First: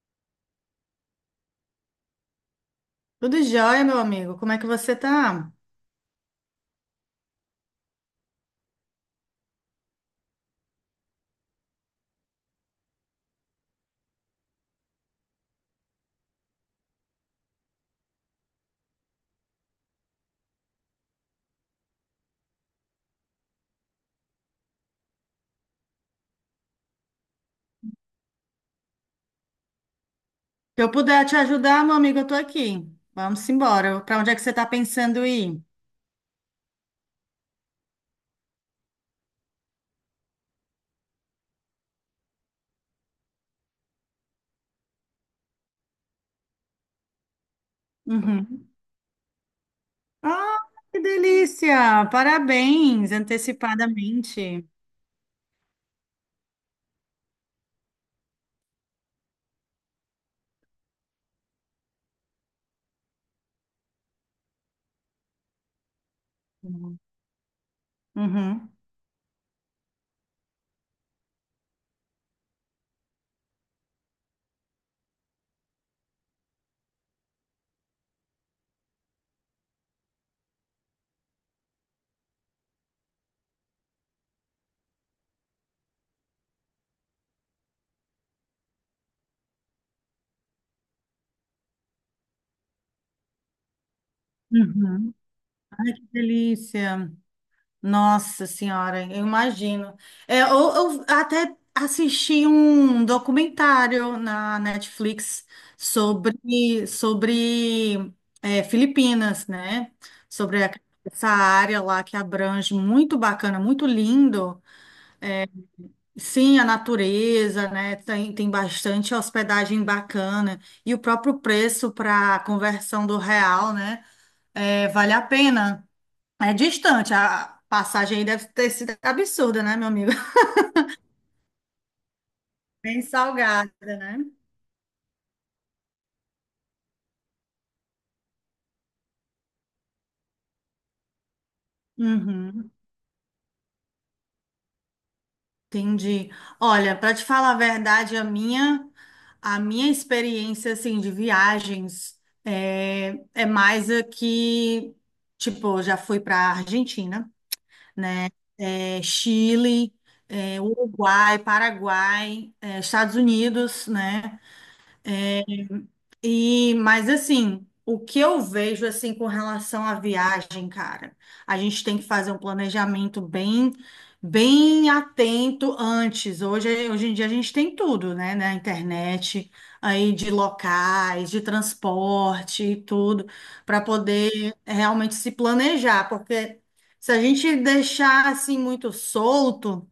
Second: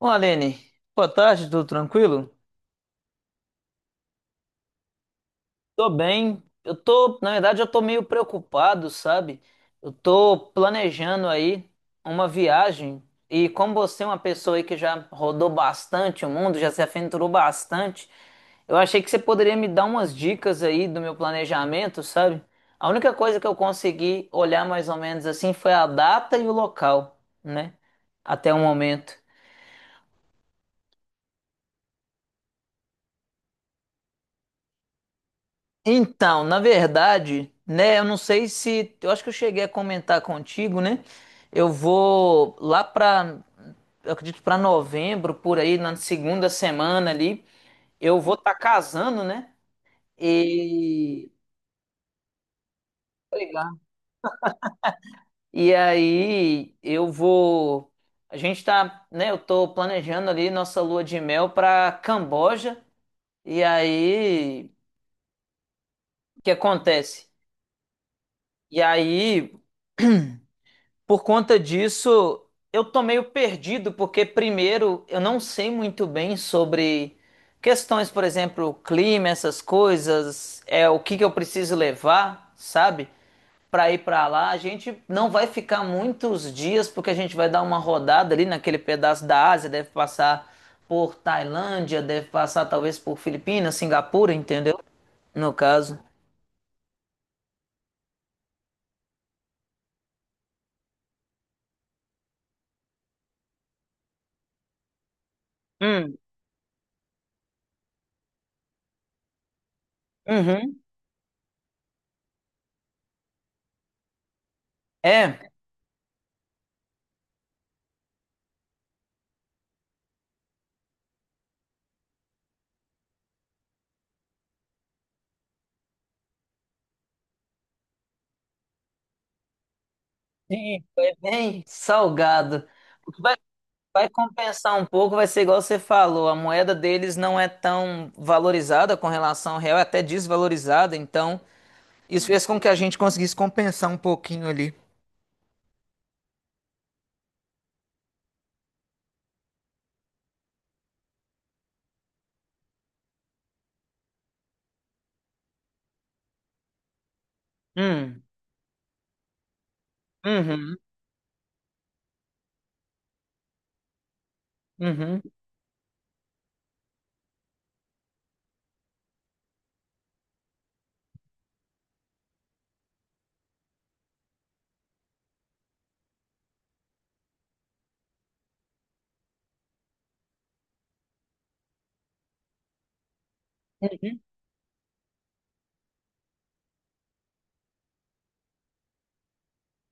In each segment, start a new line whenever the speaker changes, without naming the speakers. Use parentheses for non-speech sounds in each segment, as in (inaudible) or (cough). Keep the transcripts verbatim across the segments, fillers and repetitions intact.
Bom, Aline, boa tarde, tudo tranquilo?
Tudo jóia, meu amigo. Como é que você tá?
Tô bem. Eu tô, na verdade, eu tô meio preocupado, sabe? Eu tô planejando aí uma viagem e como você é uma pessoa aí que já rodou bastante o mundo, já se aventurou bastante, eu achei que você poderia me dar umas dicas aí do meu planejamento, sabe? A única coisa que eu consegui olhar mais ou menos assim foi a data e o local, né? Até o momento.
Se eu puder te ajudar, meu amigo, eu tô aqui. Vamos embora. Para onde é que você tá pensando ir?
Então, na verdade, né, eu não sei se, eu acho que eu cheguei a comentar contigo, né? Eu vou lá pra, eu acredito pra novembro, por aí, na segunda semana ali, eu vou estar
Uhum.
casando, né?
Ah, que
E
delícia! Parabéns,
Legal.
antecipadamente.
E aí eu vou, a gente tá, né, eu tô planejando ali nossa lua de mel pra Camboja. E aí, o que
Uhum.
acontece?
Uhum.
E aí (clears throat) Por conta disso, eu tô meio perdido, porque primeiro eu não sei muito bem sobre questões, por exemplo, clima, essas coisas, é o que que eu preciso levar, sabe? Para ir para lá, a gente não vai ficar muitos dias, porque a gente vai dar uma rodada ali naquele pedaço da Ásia, deve passar por Tailândia, deve passar talvez por Filipinas, Singapura, entendeu?
Uhum.
No caso.
Que delícia! Nossa Senhora, eu imagino. É, eu, eu até assisti um documentário na Netflix
Hum,
sobre, sobre é, Filipinas, né? Sobre a-
uhum.
essa área lá que abrange, muito bacana, muito lindo.
É,
Sim, a natureza, né? Tem, tem bastante hospedagem bacana. E o próprio preço para a conversão do real, né? É, vale a pena. É distante, a passagem aí deve ter sido absurda, né, meu amigo? (laughs)
sim, foi bem salgado.
Bem salgada,
Vai
né?
compensar um pouco, vai ser igual você falou, a moeda deles não é tão valorizada com relação ao real, é até desvalorizada, então isso fez com que
Uhum,
a gente conseguisse compensar um pouquinho ali.
entendi. Olha, para te falar a verdade, a minha a minha experiência assim de viagens é, é mais aqui, tipo, eu já fui para Argentina,
Hum,
né? É, Chile, é,
uhum,
Uruguai, Paraguai, é, Estados Unidos, né?
uhum,
E, mas assim, o que eu vejo assim com relação à viagem, cara, a gente tem que fazer um planejamento bem, bem atento antes. Hoje, hoje em dia a gente tem tudo, né, na internet, aí de locais, de transporte e tudo, para
uhum.
poder realmente se planejar, porque se a gente deixar assim muito solto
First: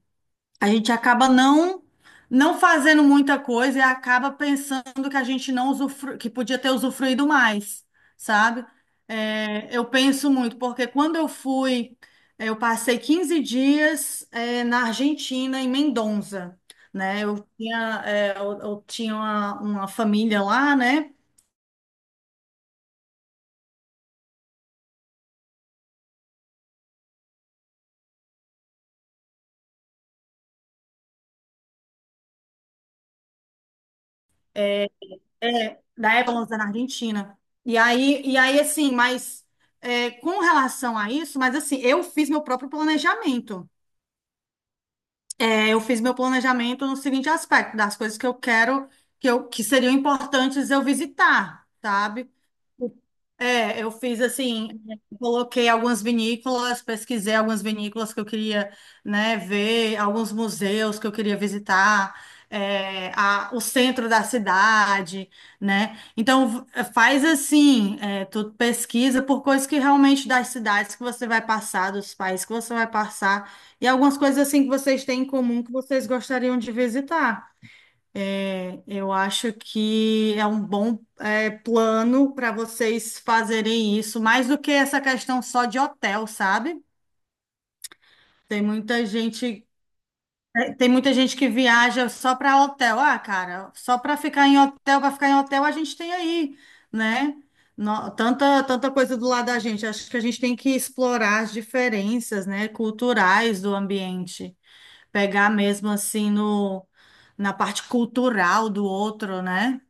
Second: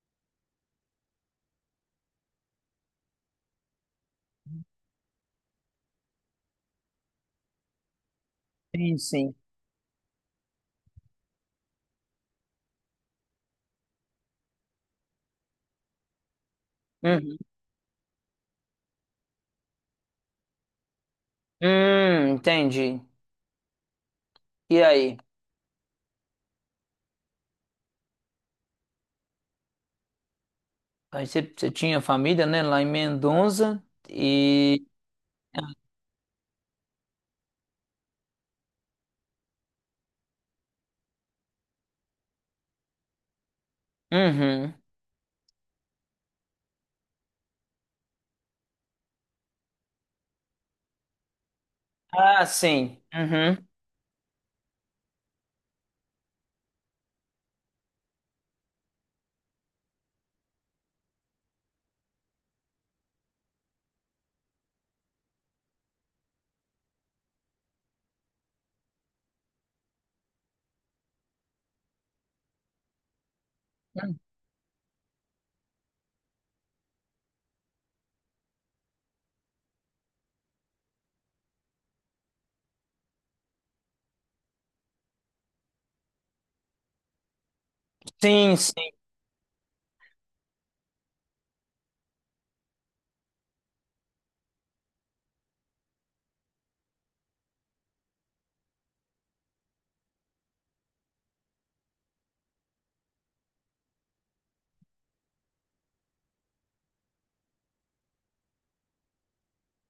a gente acaba não não fazendo muita coisa e acaba pensando que a gente não usufru... que podia ter usufruído mais, sabe?
Sim, sim.
É, eu penso muito, porque quando eu fui, eu passei quinze dias, é, na Argentina, em Mendoza, né?
Uhum.
Eu tinha, é, eu, eu tinha uma, uma família lá, né?
Hum, entendi. E aí? Aí você, você tinha família, né, lá em Mendonça e...
É, da época na Argentina. E aí, e aí assim, mas é, com relação a isso, mas assim, eu fiz meu próprio planejamento.
Uhum.
É, eu fiz meu planejamento no seguinte aspecto, das coisas que eu quero, que, eu, que seriam importantes eu visitar, sabe?
Ah, sim. Uhum.
É, eu fiz assim, coloquei algumas vinícolas, pesquisei algumas vinícolas que eu queria, né, ver, alguns museus que eu queria visitar, é, a- o centro da cidade, né? Então v- faz assim, é, tu pesquisa por coisas que realmente das cidades que você vai passar, dos países que você vai passar, e algumas coisas assim que vocês têm em comum que vocês gostariam de visitar. É, Eu acho que é um bom é, plano para vocês fazerem isso, mais do que essa questão só de hotel, sabe?
Sim,
Tem
sim.
muita gente, é, tem muita gente que viaja só para hotel. Ah, cara, só para ficar em hotel, para ficar em hotel, a gente tem aí, né? No- tanta, tanta coisa do lado da gente. Acho que a gente tem que explorar as diferenças, né, culturais do ambiente. Pegar mesmo assim no, na parte cultural do outro, né?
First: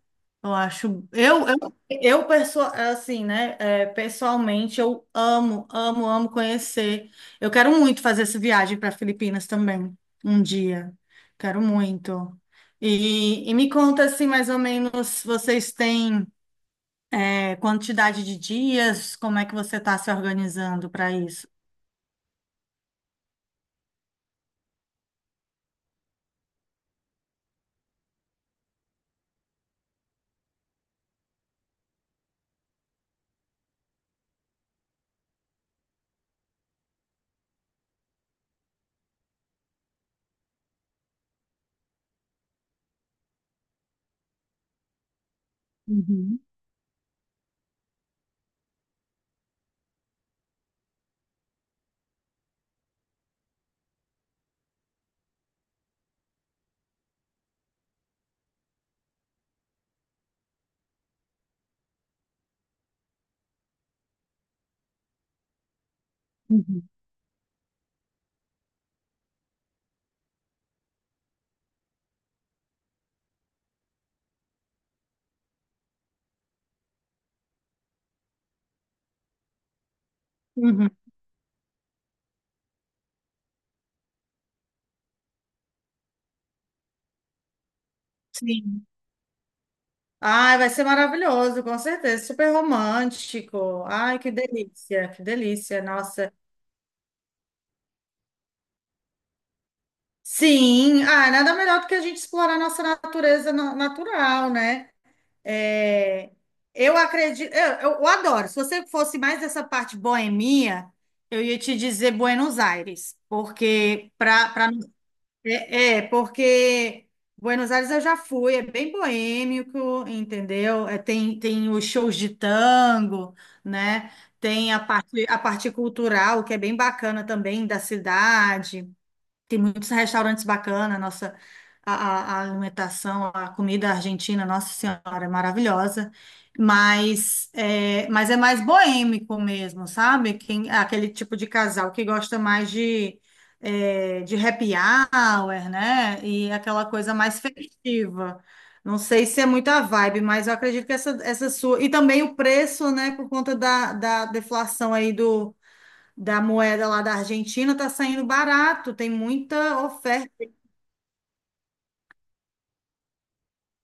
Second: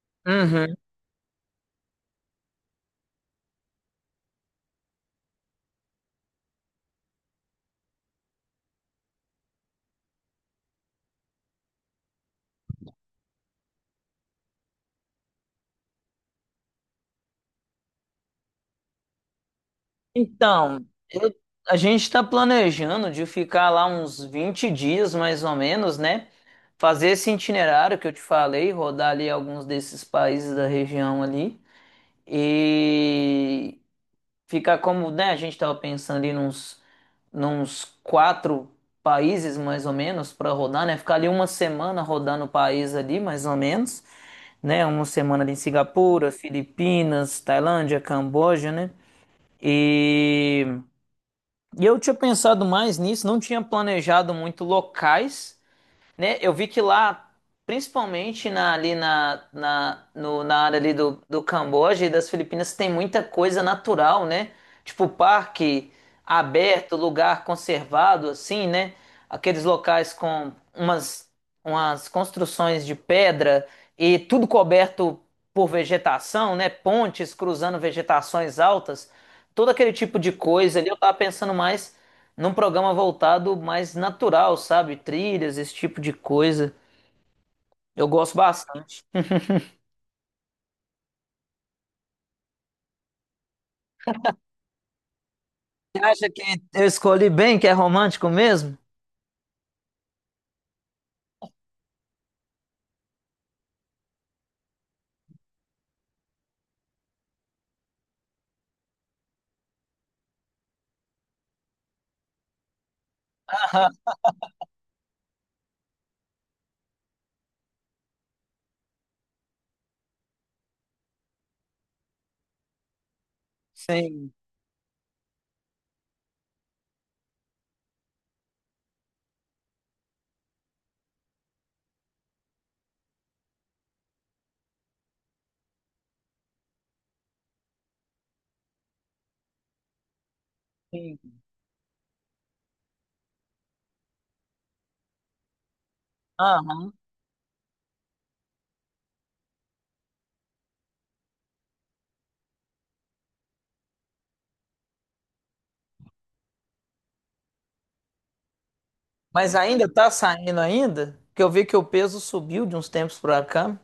Eu
Uhum.
acho, eu, eu, eu perso- assim, né? É, pessoalmente, eu amo, amo, amo conhecer. Eu quero muito fazer essa viagem para Filipinas também, um dia. Quero muito. E, e me conta assim, mais ou menos, vocês têm é, quantidade de dias? Como é que você está se
Então,
organizando para
eu-
isso?
a gente está planejando de ficar lá uns vinte dias, mais ou menos, né? Fazer esse itinerário que eu te falei, rodar ali alguns desses países da região ali e ficar como, né? A gente estava pensando ali nos, nos quatro países, mais ou menos, para rodar, né? Ficar ali uma semana rodando o país ali, mais ou menos, né? Uma semana ali em Singapura, Filipinas, Tailândia, Camboja, né? E e eu tinha pensado mais nisso, não tinha planejado muito locais, né? Eu vi que lá, principalmente na, ali na, na, no- na área ali do, do Camboja e das Filipinas, tem muita coisa natural, né? Tipo parque
Uhum.
aberto, lugar conservado, assim, né? Aqueles locais com umas, umas construções de pedra e tudo coberto por vegetação, né? Pontes cruzando vegetações altas, todo aquele tipo de coisa ali.
Uhum.
Eu tava pensando mais num programa voltado mais natural, sabe? Trilhas, esse tipo de coisa. Eu gosto
Sim.
bastante.
Ai, vai ser maravilhoso, com certeza. Super romântico. Ai, que delícia, que delícia.
Você acha
Nossa.
que eu escolhi bem, que é romântico mesmo?
Sim, ah, nada melhor do que a gente explorar nossa natureza na- natural, né? É, eu acredito, eu, eu- adoro. Se você fosse mais dessa parte boemia, eu ia te dizer Buenos Aires,
Aham.
porque para para é, é, porque Buenos Aires eu já fui, é bem boêmico, entendeu? É, tem tem os shows de tango, né?
Sim,
Tem a parte a parte cultural que é bem bacana também da cidade. Tem muitos restaurantes bacanas, nossa, a, a- a alimentação, a comida argentina, Nossa Senhora, é maravilhosa. Mas é, mas é mais boêmico mesmo, sabe? Quem, aquele tipo
sim.
de casal que gosta mais de, é, de happy hour, né? E aquela
Aham.
coisa mais festiva. Não sei se é muita vibe, mas eu acredito que essa, essa sua. E também o preço, né? Por conta da, da deflação aí da moeda lá da Argentina tá saindo barato, tem
Mas
muita
ainda tá
oferta.
saindo ainda? Porque eu vi que o peso subiu de uns tempos pra cá.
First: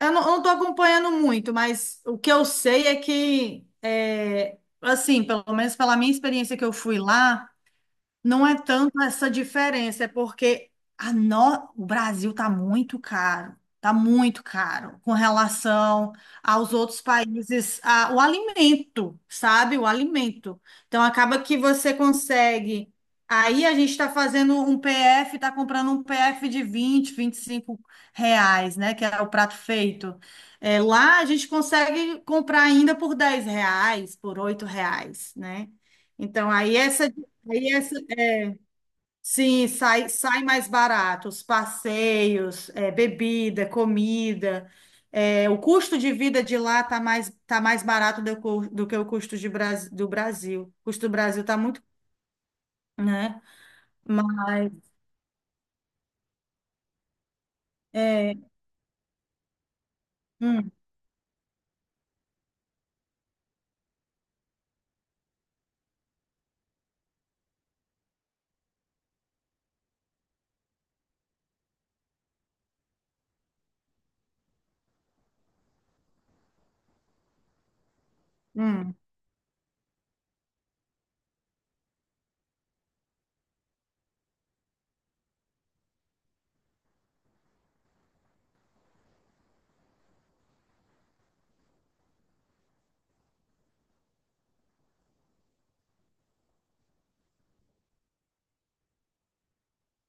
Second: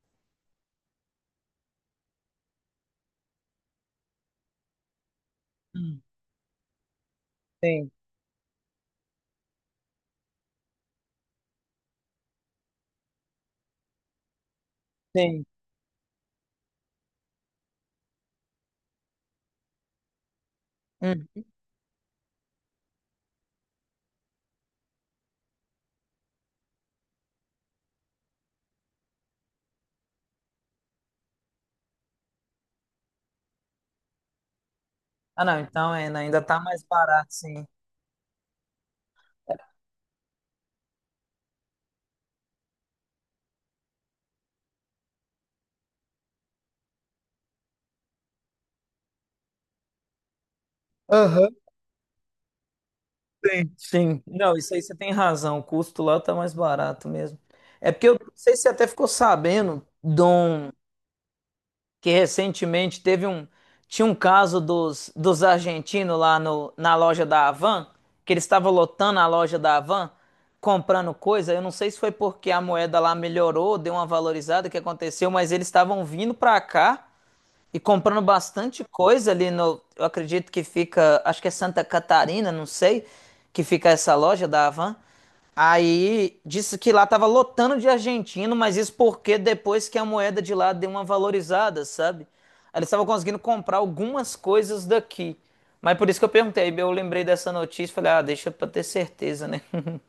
Eu não, eu não tô acompanhando muito, mas o que eu sei é que, é, assim, pelo menos pela
Hum.
minha experiência que eu fui lá,
Sim,
não é tanto essa diferença, é porque a no... o Brasil está muito caro, está muito caro com
sim.
relação aos outros países, a- o alimento, sabe? O alimento. Então acaba
Hum.
que você consegue. Aí a gente está fazendo um P F, está comprando um P F de vinte vinte e cinco reais, né? Que é o prato feito. É, lá a gente consegue comprar ainda por dez reais, por oito reais,
Ah, não,
né?
então ainda, ainda
Então
tá
aí
mais
essa.
barato, sim.
Aí essa Sim, sai, sai mais barato, os passeios, é, bebida, comida, é, o custo de vida de lá tá mais, tá mais barato do, cu- do que o custo de Bras- do Brasil. O custo do Brasil
Aham,
tá muito, né?
sim. Sim. Não,
Mas,
isso aí você tem razão. O custo lá tá mais barato mesmo. É porque eu não
é,
sei se você até ficou sabendo de um,
hum,
que recentemente teve um tinha um caso dos, dos argentinos lá no, na loja da Havan, que eles estavam lotando a loja da Havan, comprando coisa. Eu não sei se foi porque a moeda lá melhorou, deu uma valorizada o que aconteceu, mas eles estavam vindo para cá e comprando bastante
hum.
coisa ali no... Eu acredito que fica. Acho que é Santa Catarina, não sei. Que fica essa loja da Havan. Aí disse que lá tava lotando de argentino, mas isso porque depois que a moeda de lá deu uma valorizada, sabe? Aí eles estavam conseguindo comprar algumas coisas daqui. Mas por isso que eu perguntei. Eu lembrei dessa notícia e falei, ah, deixa pra ter certeza, né? (laughs)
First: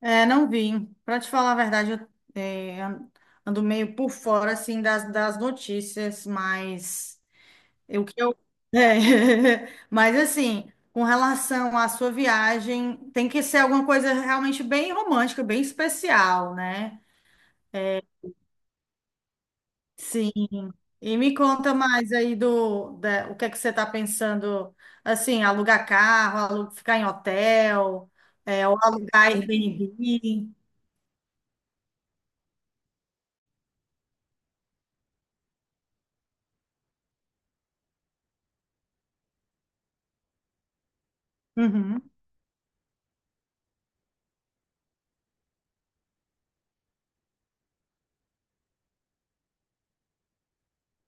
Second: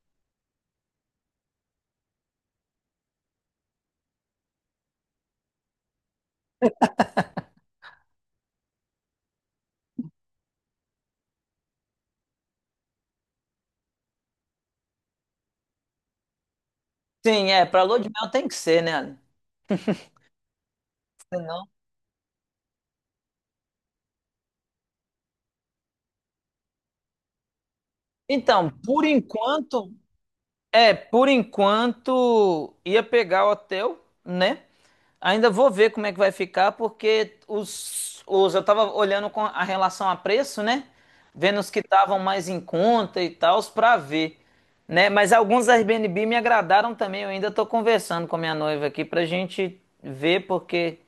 É, não vim. Para te falar a verdade, eu é, an- ando meio por fora, assim, das, das notícias mais. É o que eu... É. (laughs) Mas assim, com relação à sua viagem, tem que ser alguma coisa realmente bem romântica, bem especial, né?
Sim, é. Pra lua de mel tem que ser, né, Ale?
Sim. E me
Senão...
conta mais aí do, da- o que é que você está pensando, assim, alugar carro, alu- ficar em hotel, é,
Então,
ou
por
alugar
enquanto.
Airbnb.
É, por enquanto ia pegar o hotel, né? Ainda vou ver como é que vai ficar, porque os, os eu tava olhando com a relação a preço, né? Vendo os que
Uhum.
estavam mais em conta e tal, pra ver, né? Mas alguns Airbnb me agradaram também. Eu ainda tô conversando com a minha noiva aqui pra gente ver, porque,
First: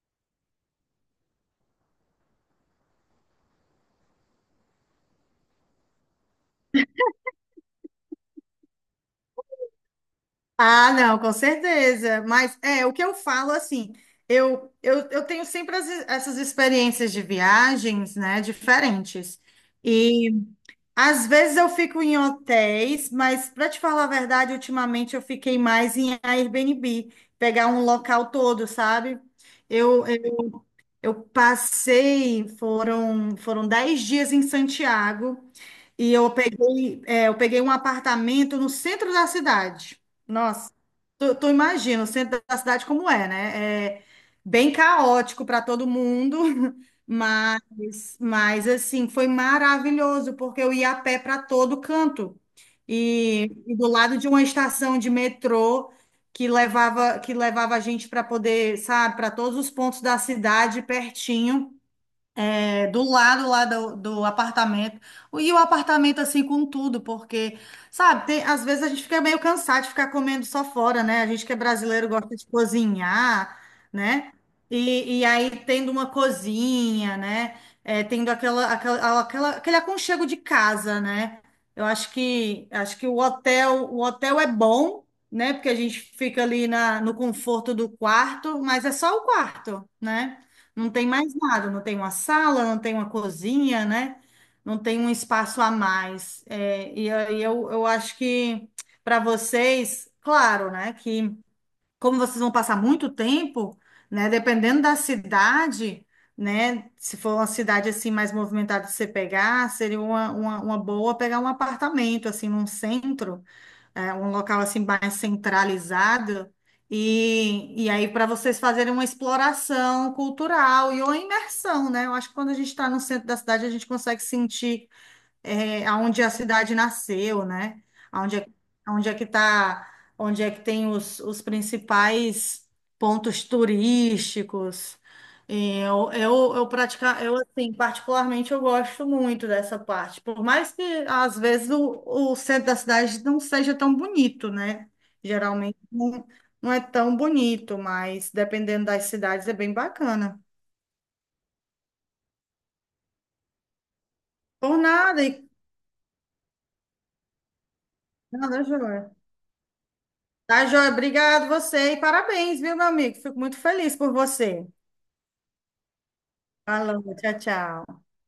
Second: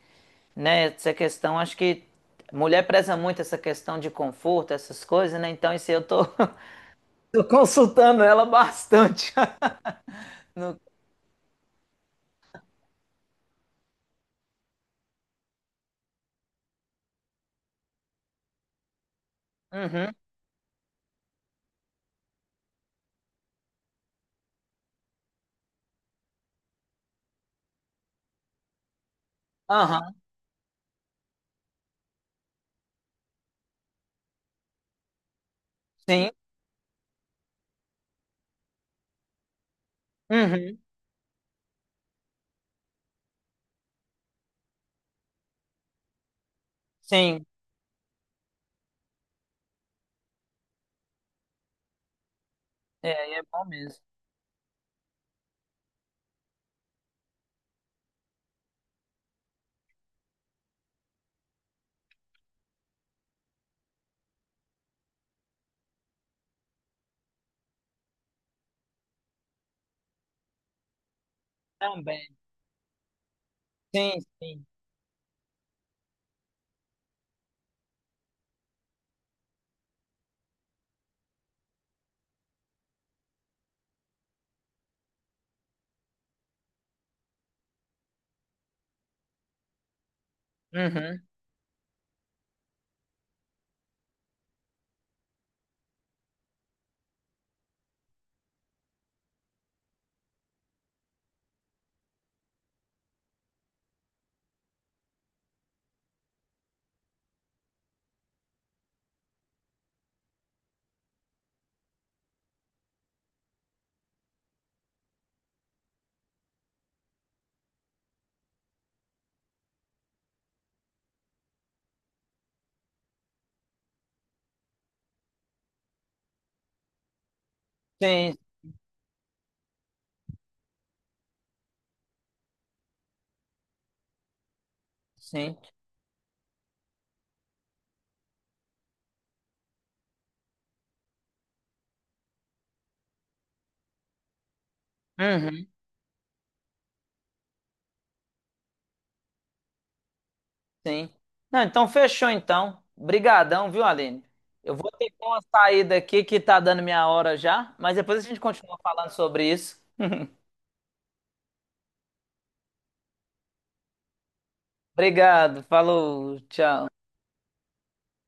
né, essa questão, acho que mulher preza muito essa questão de conforto, essas coisas, né? Então, isso aí eu tô, (laughs) tô consultando ela bastante.
Ah,
(laughs)
não, com certeza. Mas é o que eu falo assim, eu, eu, eu tenho sempre as- essas experiências de viagens, né, diferentes.
Uhum.
E às vezes eu fico em hotéis, mas para te falar a verdade, ultimamente eu fiquei mais em Airbnb, pegar um local todo, sabe? Eu,
Aham.
eu, eu passei, foram, foram dez dias em Santiago. E
Sim.
eu peguei, é, eu peguei um apartamento no centro da cidade. Nossa,
Uhum.
tu, tu imagina o centro da cidade como é, né? É bem caótico para todo mundo, (laughs)
Sim.
mas, mas assim, foi maravilhoso, porque eu ia a pé para todo canto.
É, aí é
E,
bom
e do
mesmo.
lado de uma estação de metrô que levava, que levava a gente para poder, sabe, para todos os pontos da cidade pertinho é, do lado lá do, do apartamento. E o apartamento assim com tudo, porque, sabe, tem- às vezes a gente fica meio cansado de ficar comendo só fora, né? A gente que é brasileiro
Também.
gosta de cozinhar,
Sim,
né?
sim.
E, e aí tendo uma cozinha, né? É, tendo aquela, aquela, aquela, aquele aconchego de casa, né? Eu acho que acho que o hotel, o hotel é bom, né? Porque a gente fica ali na, no conforto do quarto, mas é só o quarto, né? Não tem
Uhum.
mais nada, não tem uma sala, não tem uma cozinha, né? Não tem um espaço a mais. É, e aí eu, eu acho que para vocês, claro, né? Que como vocês vão passar muito tempo, né? Dependendo da cidade, né? Se for uma cidade assim mais movimentada de você pegar, seria uma, uma, uma boa pegar um apartamento assim num centro é, um local assim mais centralizado. E, e aí, para vocês fazerem uma exploração cultural e uma imersão, né? Eu acho que quando a gente está no centro da cidade, a gente consegue sentir é, aonde a cidade nasceu, né?
Sim,
Aonde é, aonde é que tá, onde é que tem os, os principais pontos turísticos.
sim.
E Eu, eu, eu praticar, eu assim, particularmente eu gosto muito dessa parte, por mais que às vezes o, o centro da cidade não seja tão bonito, né?
Uhum.
Geralmente não, não é tão bonito, mas dependendo das cidades é bem bacana.
Sim. Não, então fechou então. Brigadão, viu, Aline? Eu
Por
vou ter que
nada,
dar
e
uma saída aqui que tá dando minha hora já, mas depois a gente
nada,
continua falando
joia.
sobre isso. (laughs)
Tá, joia? Obrigado você e parabéns, viu, meu amigo? Fico muito feliz por você.
Obrigado. Falou. Tchau.
Falou, tchau, tchau.